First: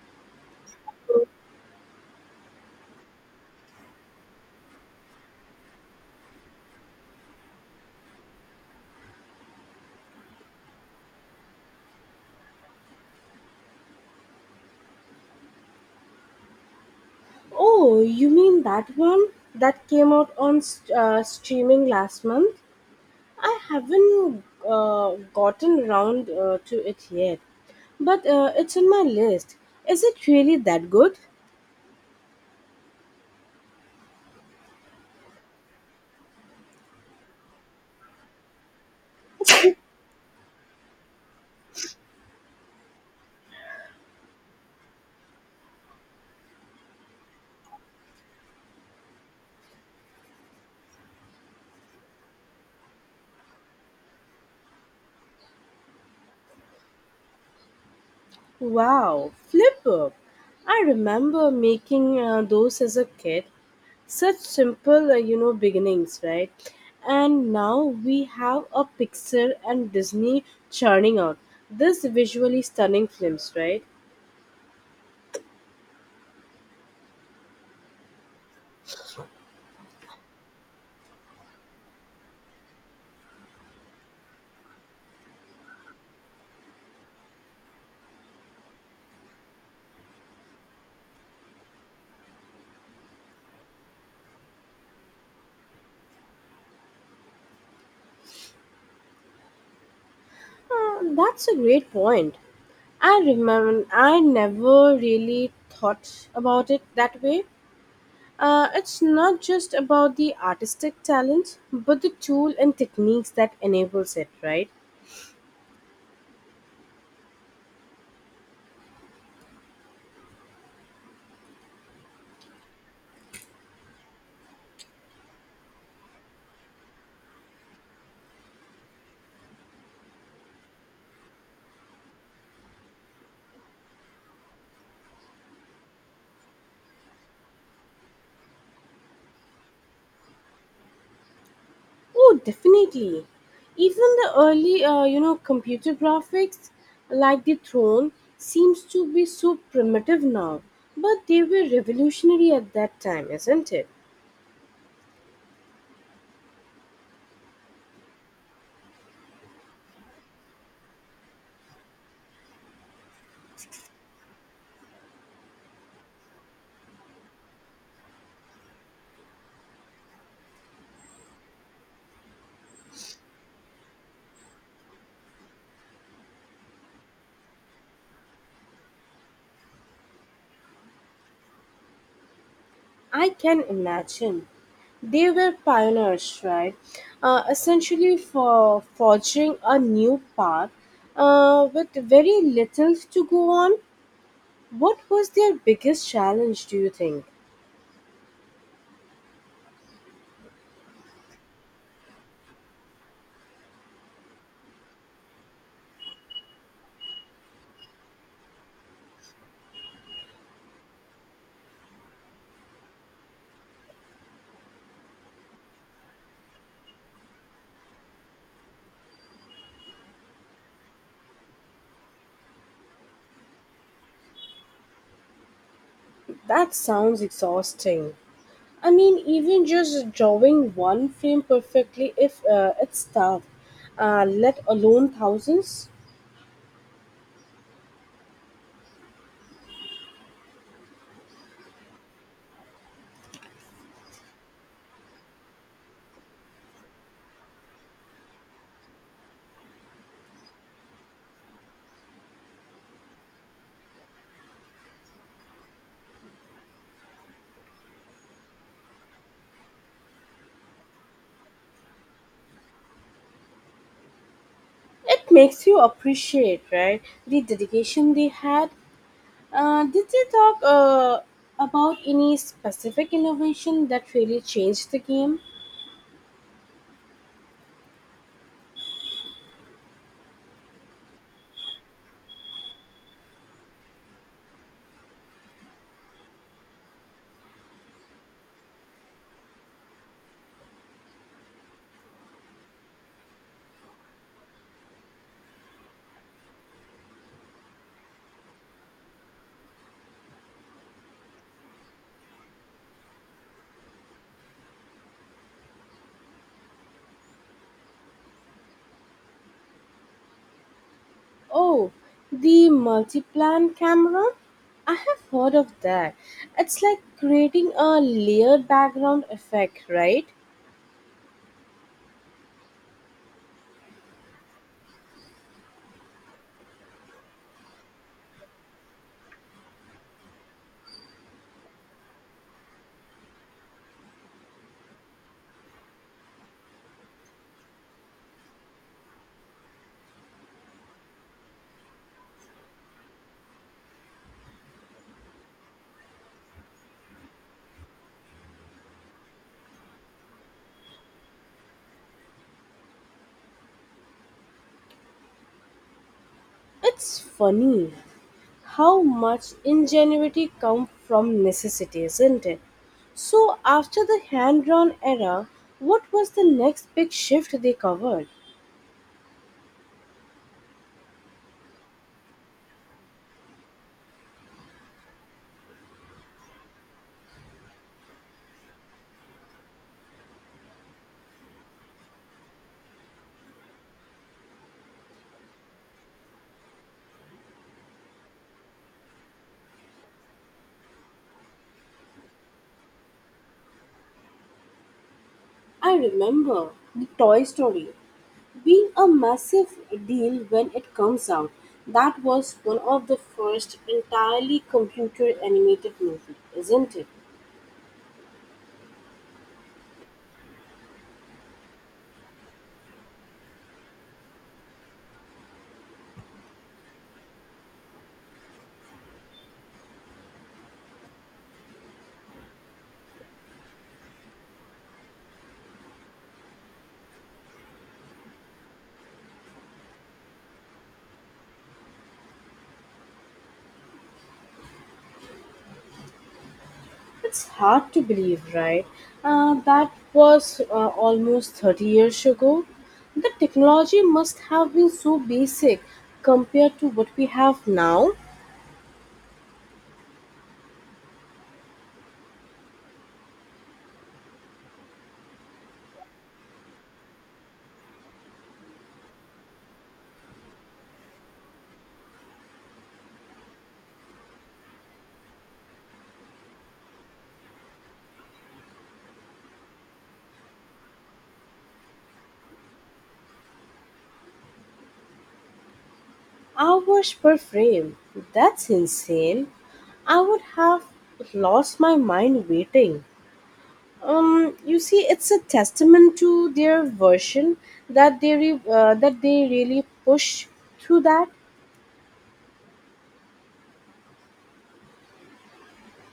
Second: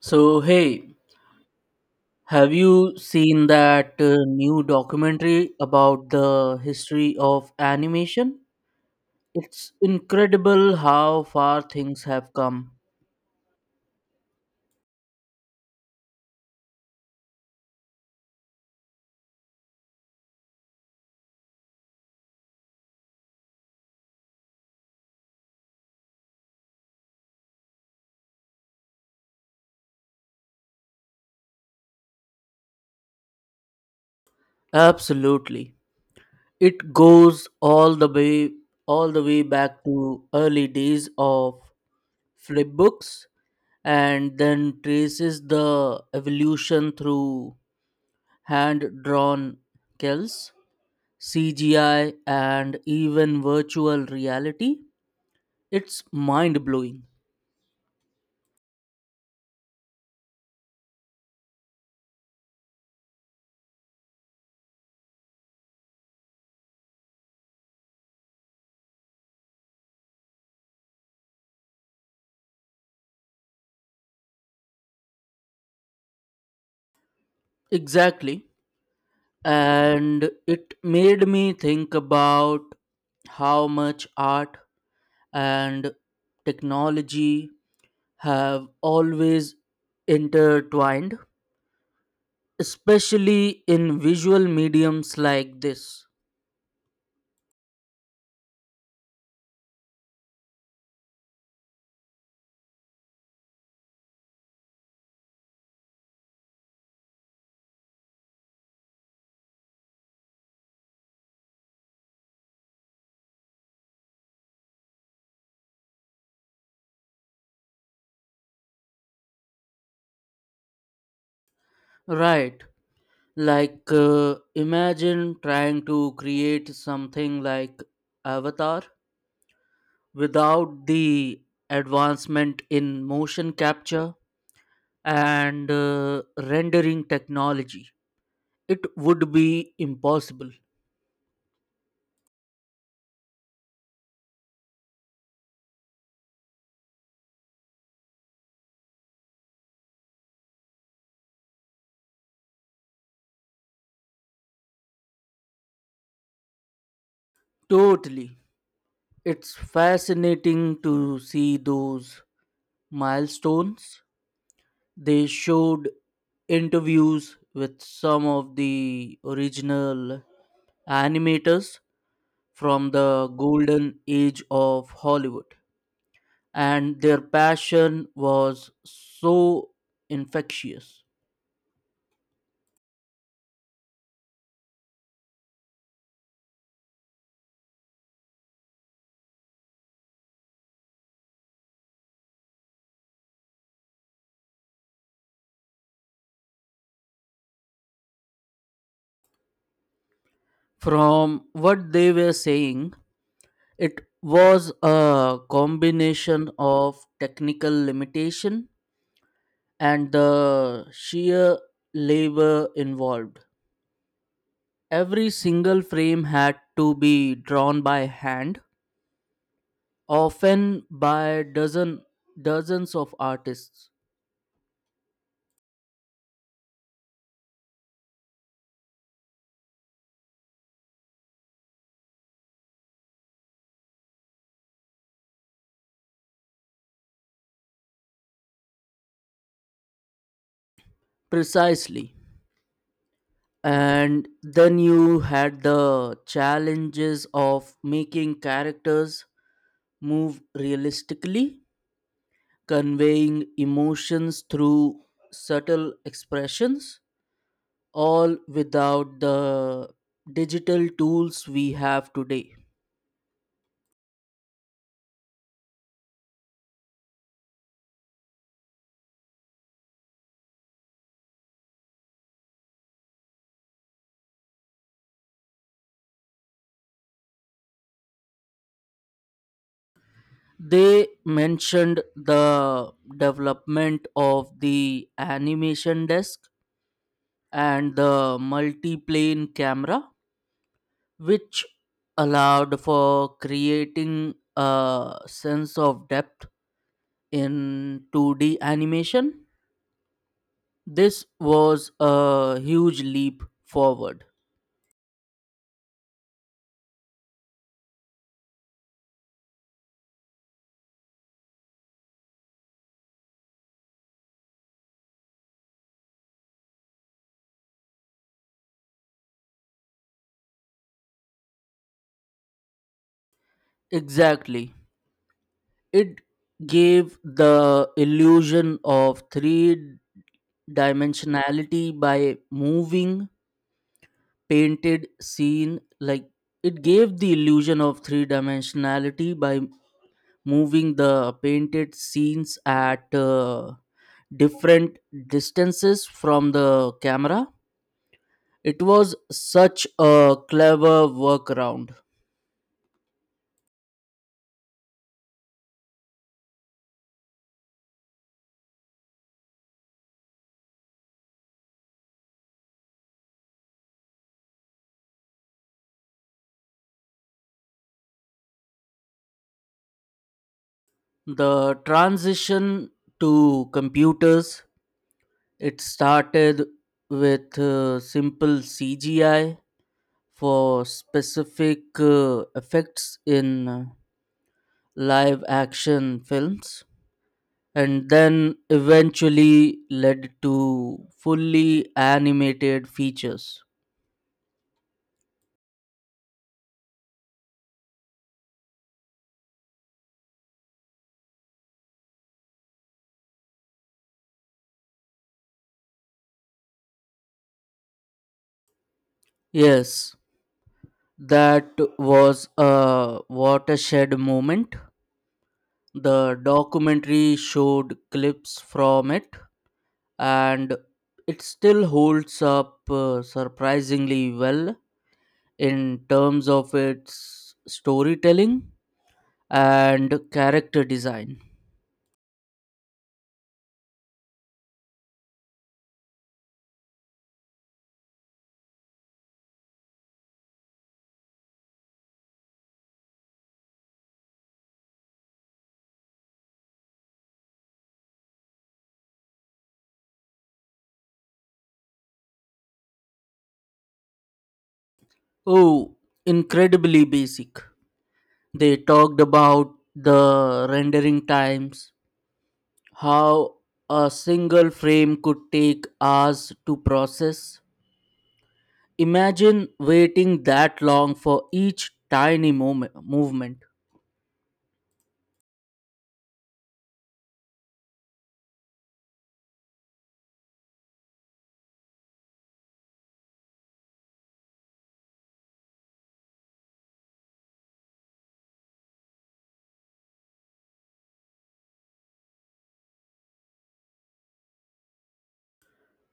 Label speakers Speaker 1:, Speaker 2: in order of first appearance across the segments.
Speaker 1: So, hey, have you seen that new documentary about the history of animation? It's incredible how far things have come.
Speaker 2: Oh, you mean that one that came out on streaming last month? I haven't gotten round to it yet, but it's on my list. Is it really that good?
Speaker 1: Absolutely. It goes all the way back to early days of flip books, and then traces the evolution through hand drawn kills, CGI, and even virtual reality. It's mind blowing.
Speaker 2: Wow, Flipper! I remember making those as a kid. Such simple beginnings, right? And now we have a Pixar and Disney churning out this visually stunning films, right?
Speaker 1: Exactly. And it made me think about how much art and technology have always intertwined, especially in visual mediums like this.
Speaker 2: That's a great point. I remember I never really thought about it that way. It's not just about the artistic talent, but the tool and techniques that enables it, right?
Speaker 1: Right. Like, imagine trying to create something like Avatar without the advancement in motion capture and rendering technology. It would be impossible.
Speaker 2: Oh, definitely. Even the early computer graphics, like the throne, seems to be so primitive now, but they were revolutionary at that time, isn't it?
Speaker 1: Totally. It's fascinating to see those milestones. They showed interviews with some of the original animators from the golden age of Hollywood, and their passion was so infectious.
Speaker 2: I can imagine. They were pioneers, right? Essentially for forging a new path with very little to go on. What was their biggest challenge, do you think?
Speaker 1: From what they were saying, it was a combination of technical limitation and the sheer labor involved. Every single frame had to be drawn by hand, often by dozens of artists.
Speaker 2: That sounds exhausting. I mean, even just drawing one frame perfectly, if it's tough, let alone thousands.
Speaker 1: Precisely. And then you had the challenges of making characters move realistically, conveying emotions through subtle expressions, all without the digital tools we have today.
Speaker 2: It makes you appreciate, right? The dedication they had. Did they talk about any specific innovation that really changed the game?
Speaker 1: They mentioned the development of the animation desk and the multi-plane camera, which allowed for creating a sense of depth in 2D animation. This was a huge leap forward.
Speaker 2: Oh, the multi-plan camera? I have heard of that. It's like creating a layered background effect, right?
Speaker 1: Exactly. It gave the illusion of three dimensionality by moving painted scene like It gave the illusion of three dimensionality by moving the painted scenes at different distances from the camera. It was such a clever workaround.
Speaker 2: It's funny how much ingenuity comes from necessity, isn't it? So, after the hand drawn era, what was the next big shift they covered?
Speaker 1: The transition to computers. It started with simple CGI for specific effects in live action films, and then eventually led to fully animated features.
Speaker 2: I remember the Toy Story been a massive deal when it comes out. That was one of the first entirely computer animated movies, isn't it?
Speaker 1: Yes, that was a watershed moment. The documentary showed clips from it, and it still holds up surprisingly well in terms of its storytelling and character design.
Speaker 2: It's hard to believe, right? That was almost 30 years ago. The technology must have been so basic compared to what we have now.
Speaker 1: Oh, incredibly basic. They talked about the rendering times, how a single frame could take hours to process. Imagine waiting that long for each movement.
Speaker 2: Hours per frame. That's insane. I would have lost my mind waiting. You see, it's a testament to their version that they really push through that.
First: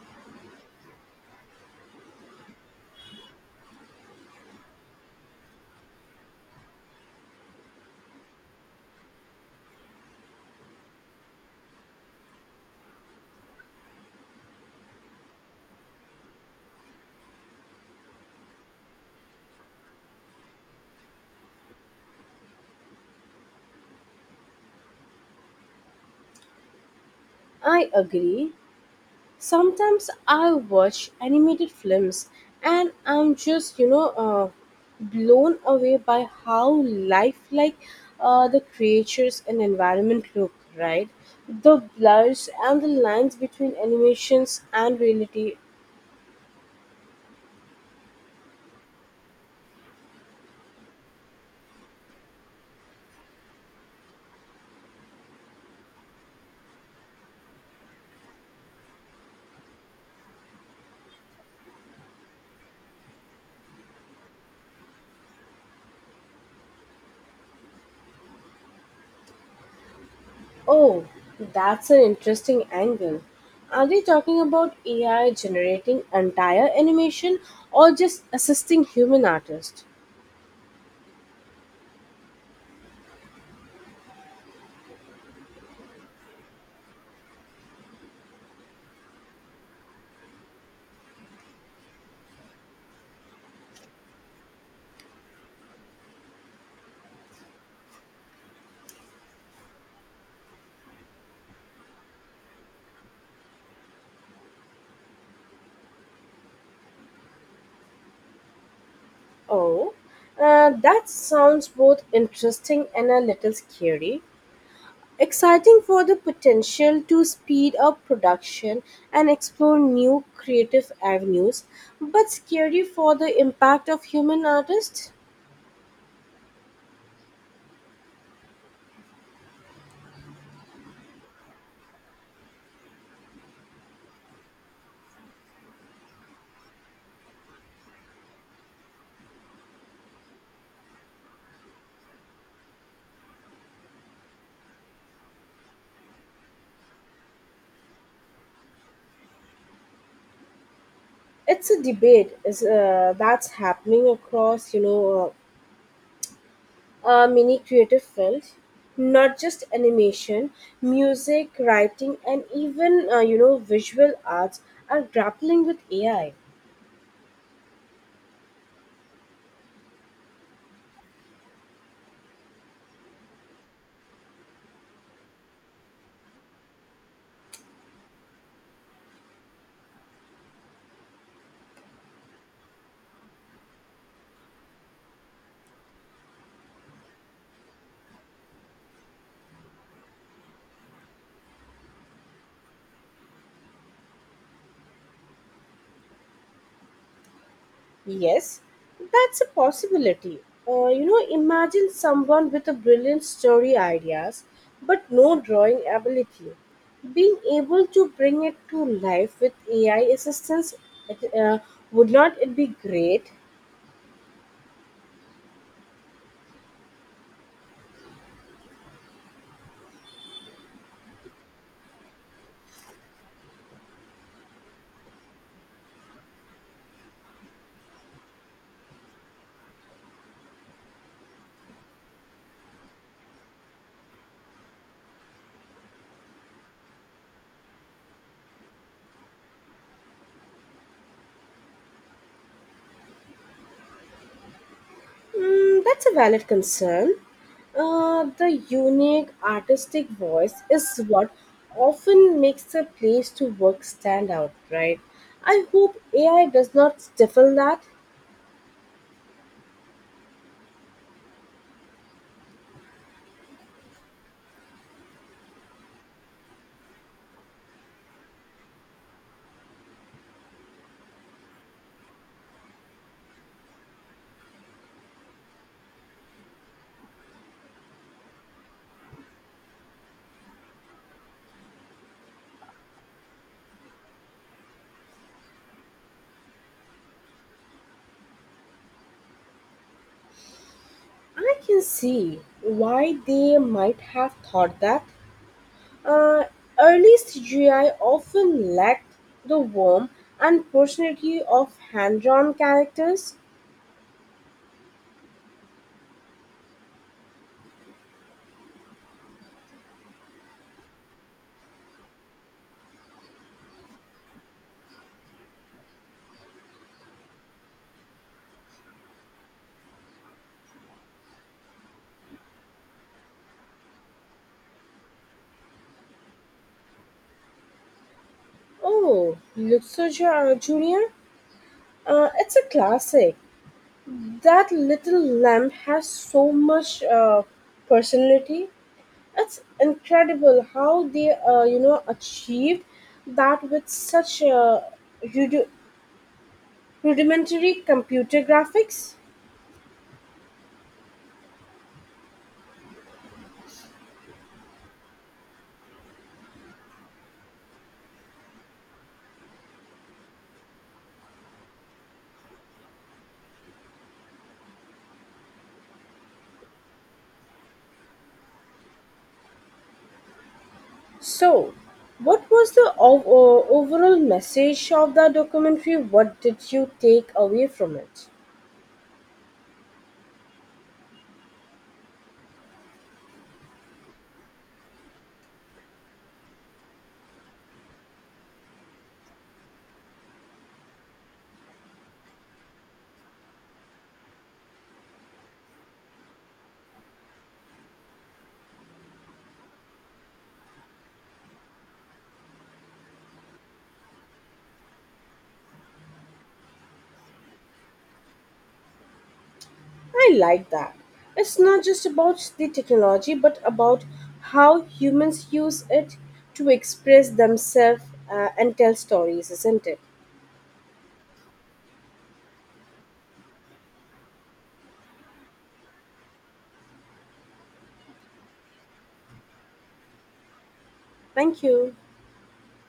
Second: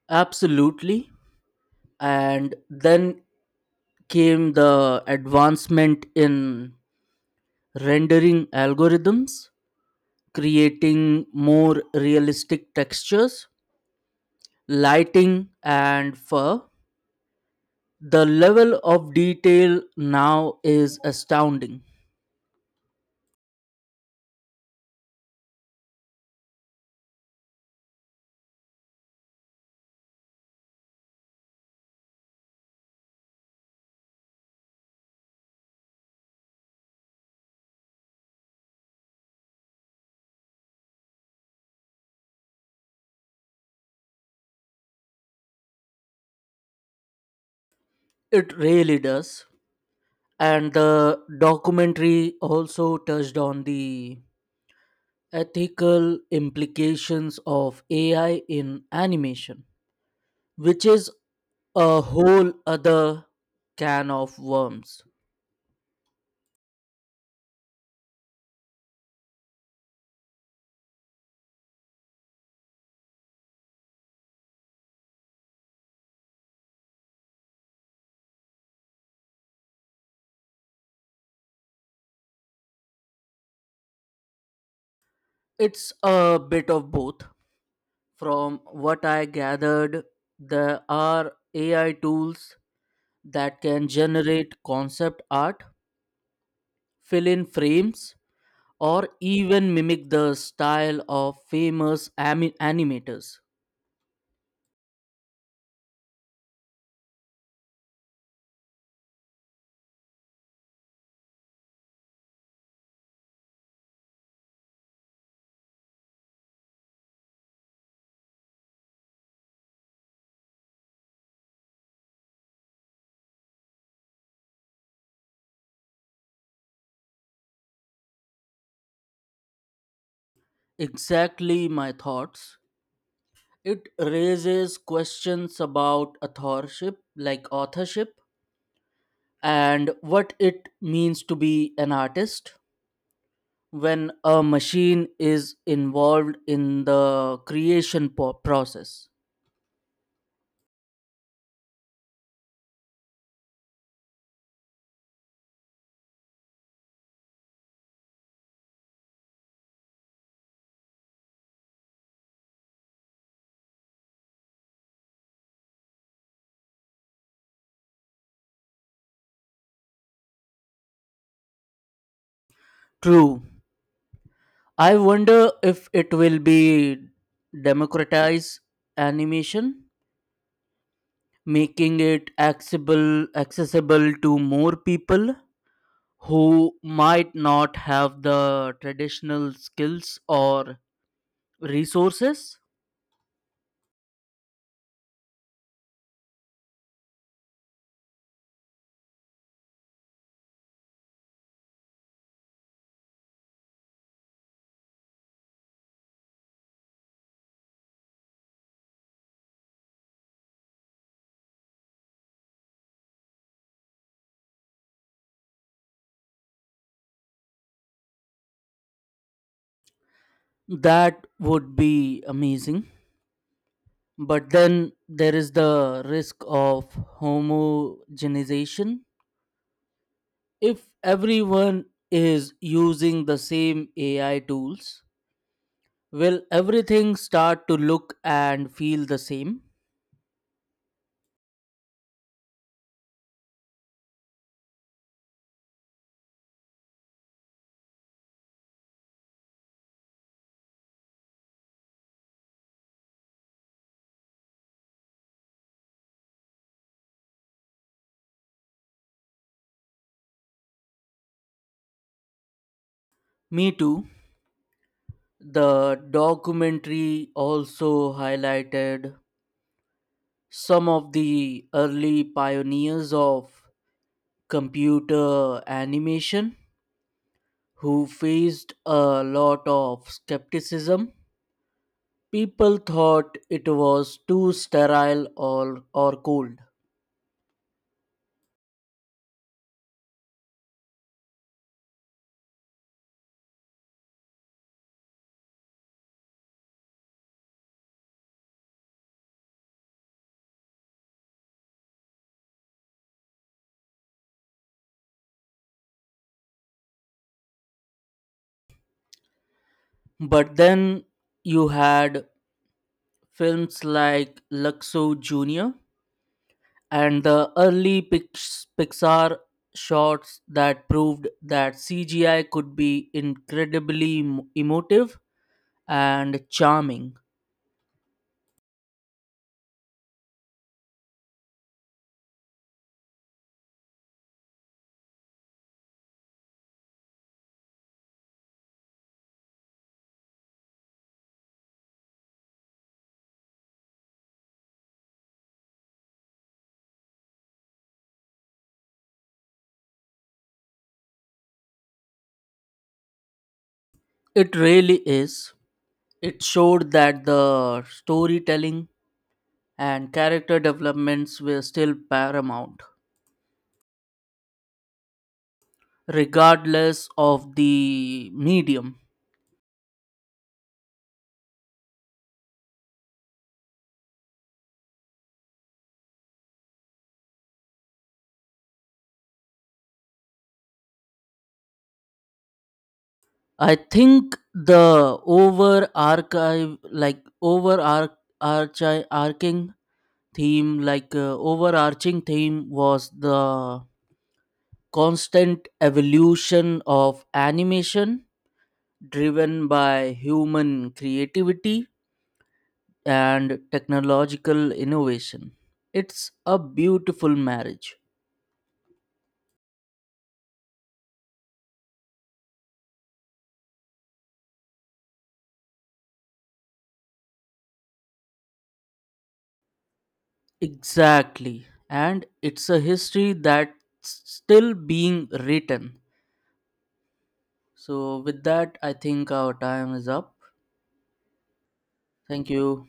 Speaker 1: Absolutely. And then came the advancement in rendering algorithms, creating more realistic textures, lighting, and fur. The level of detail now is astounding.
Speaker 2: I agree. Sometimes I watch animated films, and I'm just blown away by how lifelike the creatures and environment look, right? The blurs and the lines between animations and reality.
Speaker 1: It really does. And the documentary also touched on the ethical implications of AI in animation, which is a whole other can of worms.
Speaker 2: Oh, that's an interesting angle. Are they talking about AI generating entire animation or just assisting human artists?
Speaker 1: It's a bit of both. From what I gathered, there are AI tools that can generate concept art, fill in frames, or even mimic the style of famous animators.
Speaker 2: Oh, that sounds both interesting and a little scary. Exciting for the potential to speed up production and explore new creative avenues, but scary for the impact of human artists.
Speaker 1: Exactly my thoughts. It raises questions about authorship, and what it means to be an artist when a machine is involved in the creation process.
Speaker 2: It's a debate is, that's happening across, a mini creative field, not just animation, music, writing, and even visual arts are grappling with AI.
Speaker 1: True. I wonder if it will be democratize animation, making it accessible to more people who might not have the traditional skills or resources.
Speaker 2: Yes, that's a possibility. Imagine someone with a brilliant story ideas, but no drawing ability, being able to bring it to life with AI assistance. It, would not it be great?
Speaker 1: That would be amazing. But then there is the risk of homogenization. If everyone is using the same AI tools, will everything start to look and feel the same?
Speaker 2: Mm, that's a valid concern. The unique artistic voice is what often makes a place to work stand out, right? I hope AI does not stifle that.
Speaker 1: Me too. The documentary also highlighted some of the early pioneers of computer animation who faced a lot of skepticism. People thought it was too sterile or cold.
Speaker 2: I can see why they might have thought that. Uh, early CGI often lacked the warmth and personality of hand drawn characters.
Speaker 1: But then you had films like Luxo Jr and the early Pixar shots that proved that CGI could be incredibly emotive and charming.
Speaker 2: Oh, Luxor Jr., it's a classic. That little lamb has so much personality. It's incredible how they achieved that with such rudi- rudimentary computer graphics.
Speaker 1: It really is. It showed that the storytelling and character developments were still paramount, regardless of the medium.
Speaker 2: So, what was the overall message of the documentary? What did you take away from it?
Speaker 1: I think the over archive, like over arc, theme like overarching theme was the constant evolution of animation, driven by human creativity and technological innovation. It's a beautiful marriage.
Speaker 2: I like that. It's not just about the technology, but about how humans use it to express themselves and tell stories, isn't it?
Speaker 1: Exactly, and it's a history that's still being written. So with that, I think our time is up.
Speaker 2: Thank you.
Speaker 1: Thank you.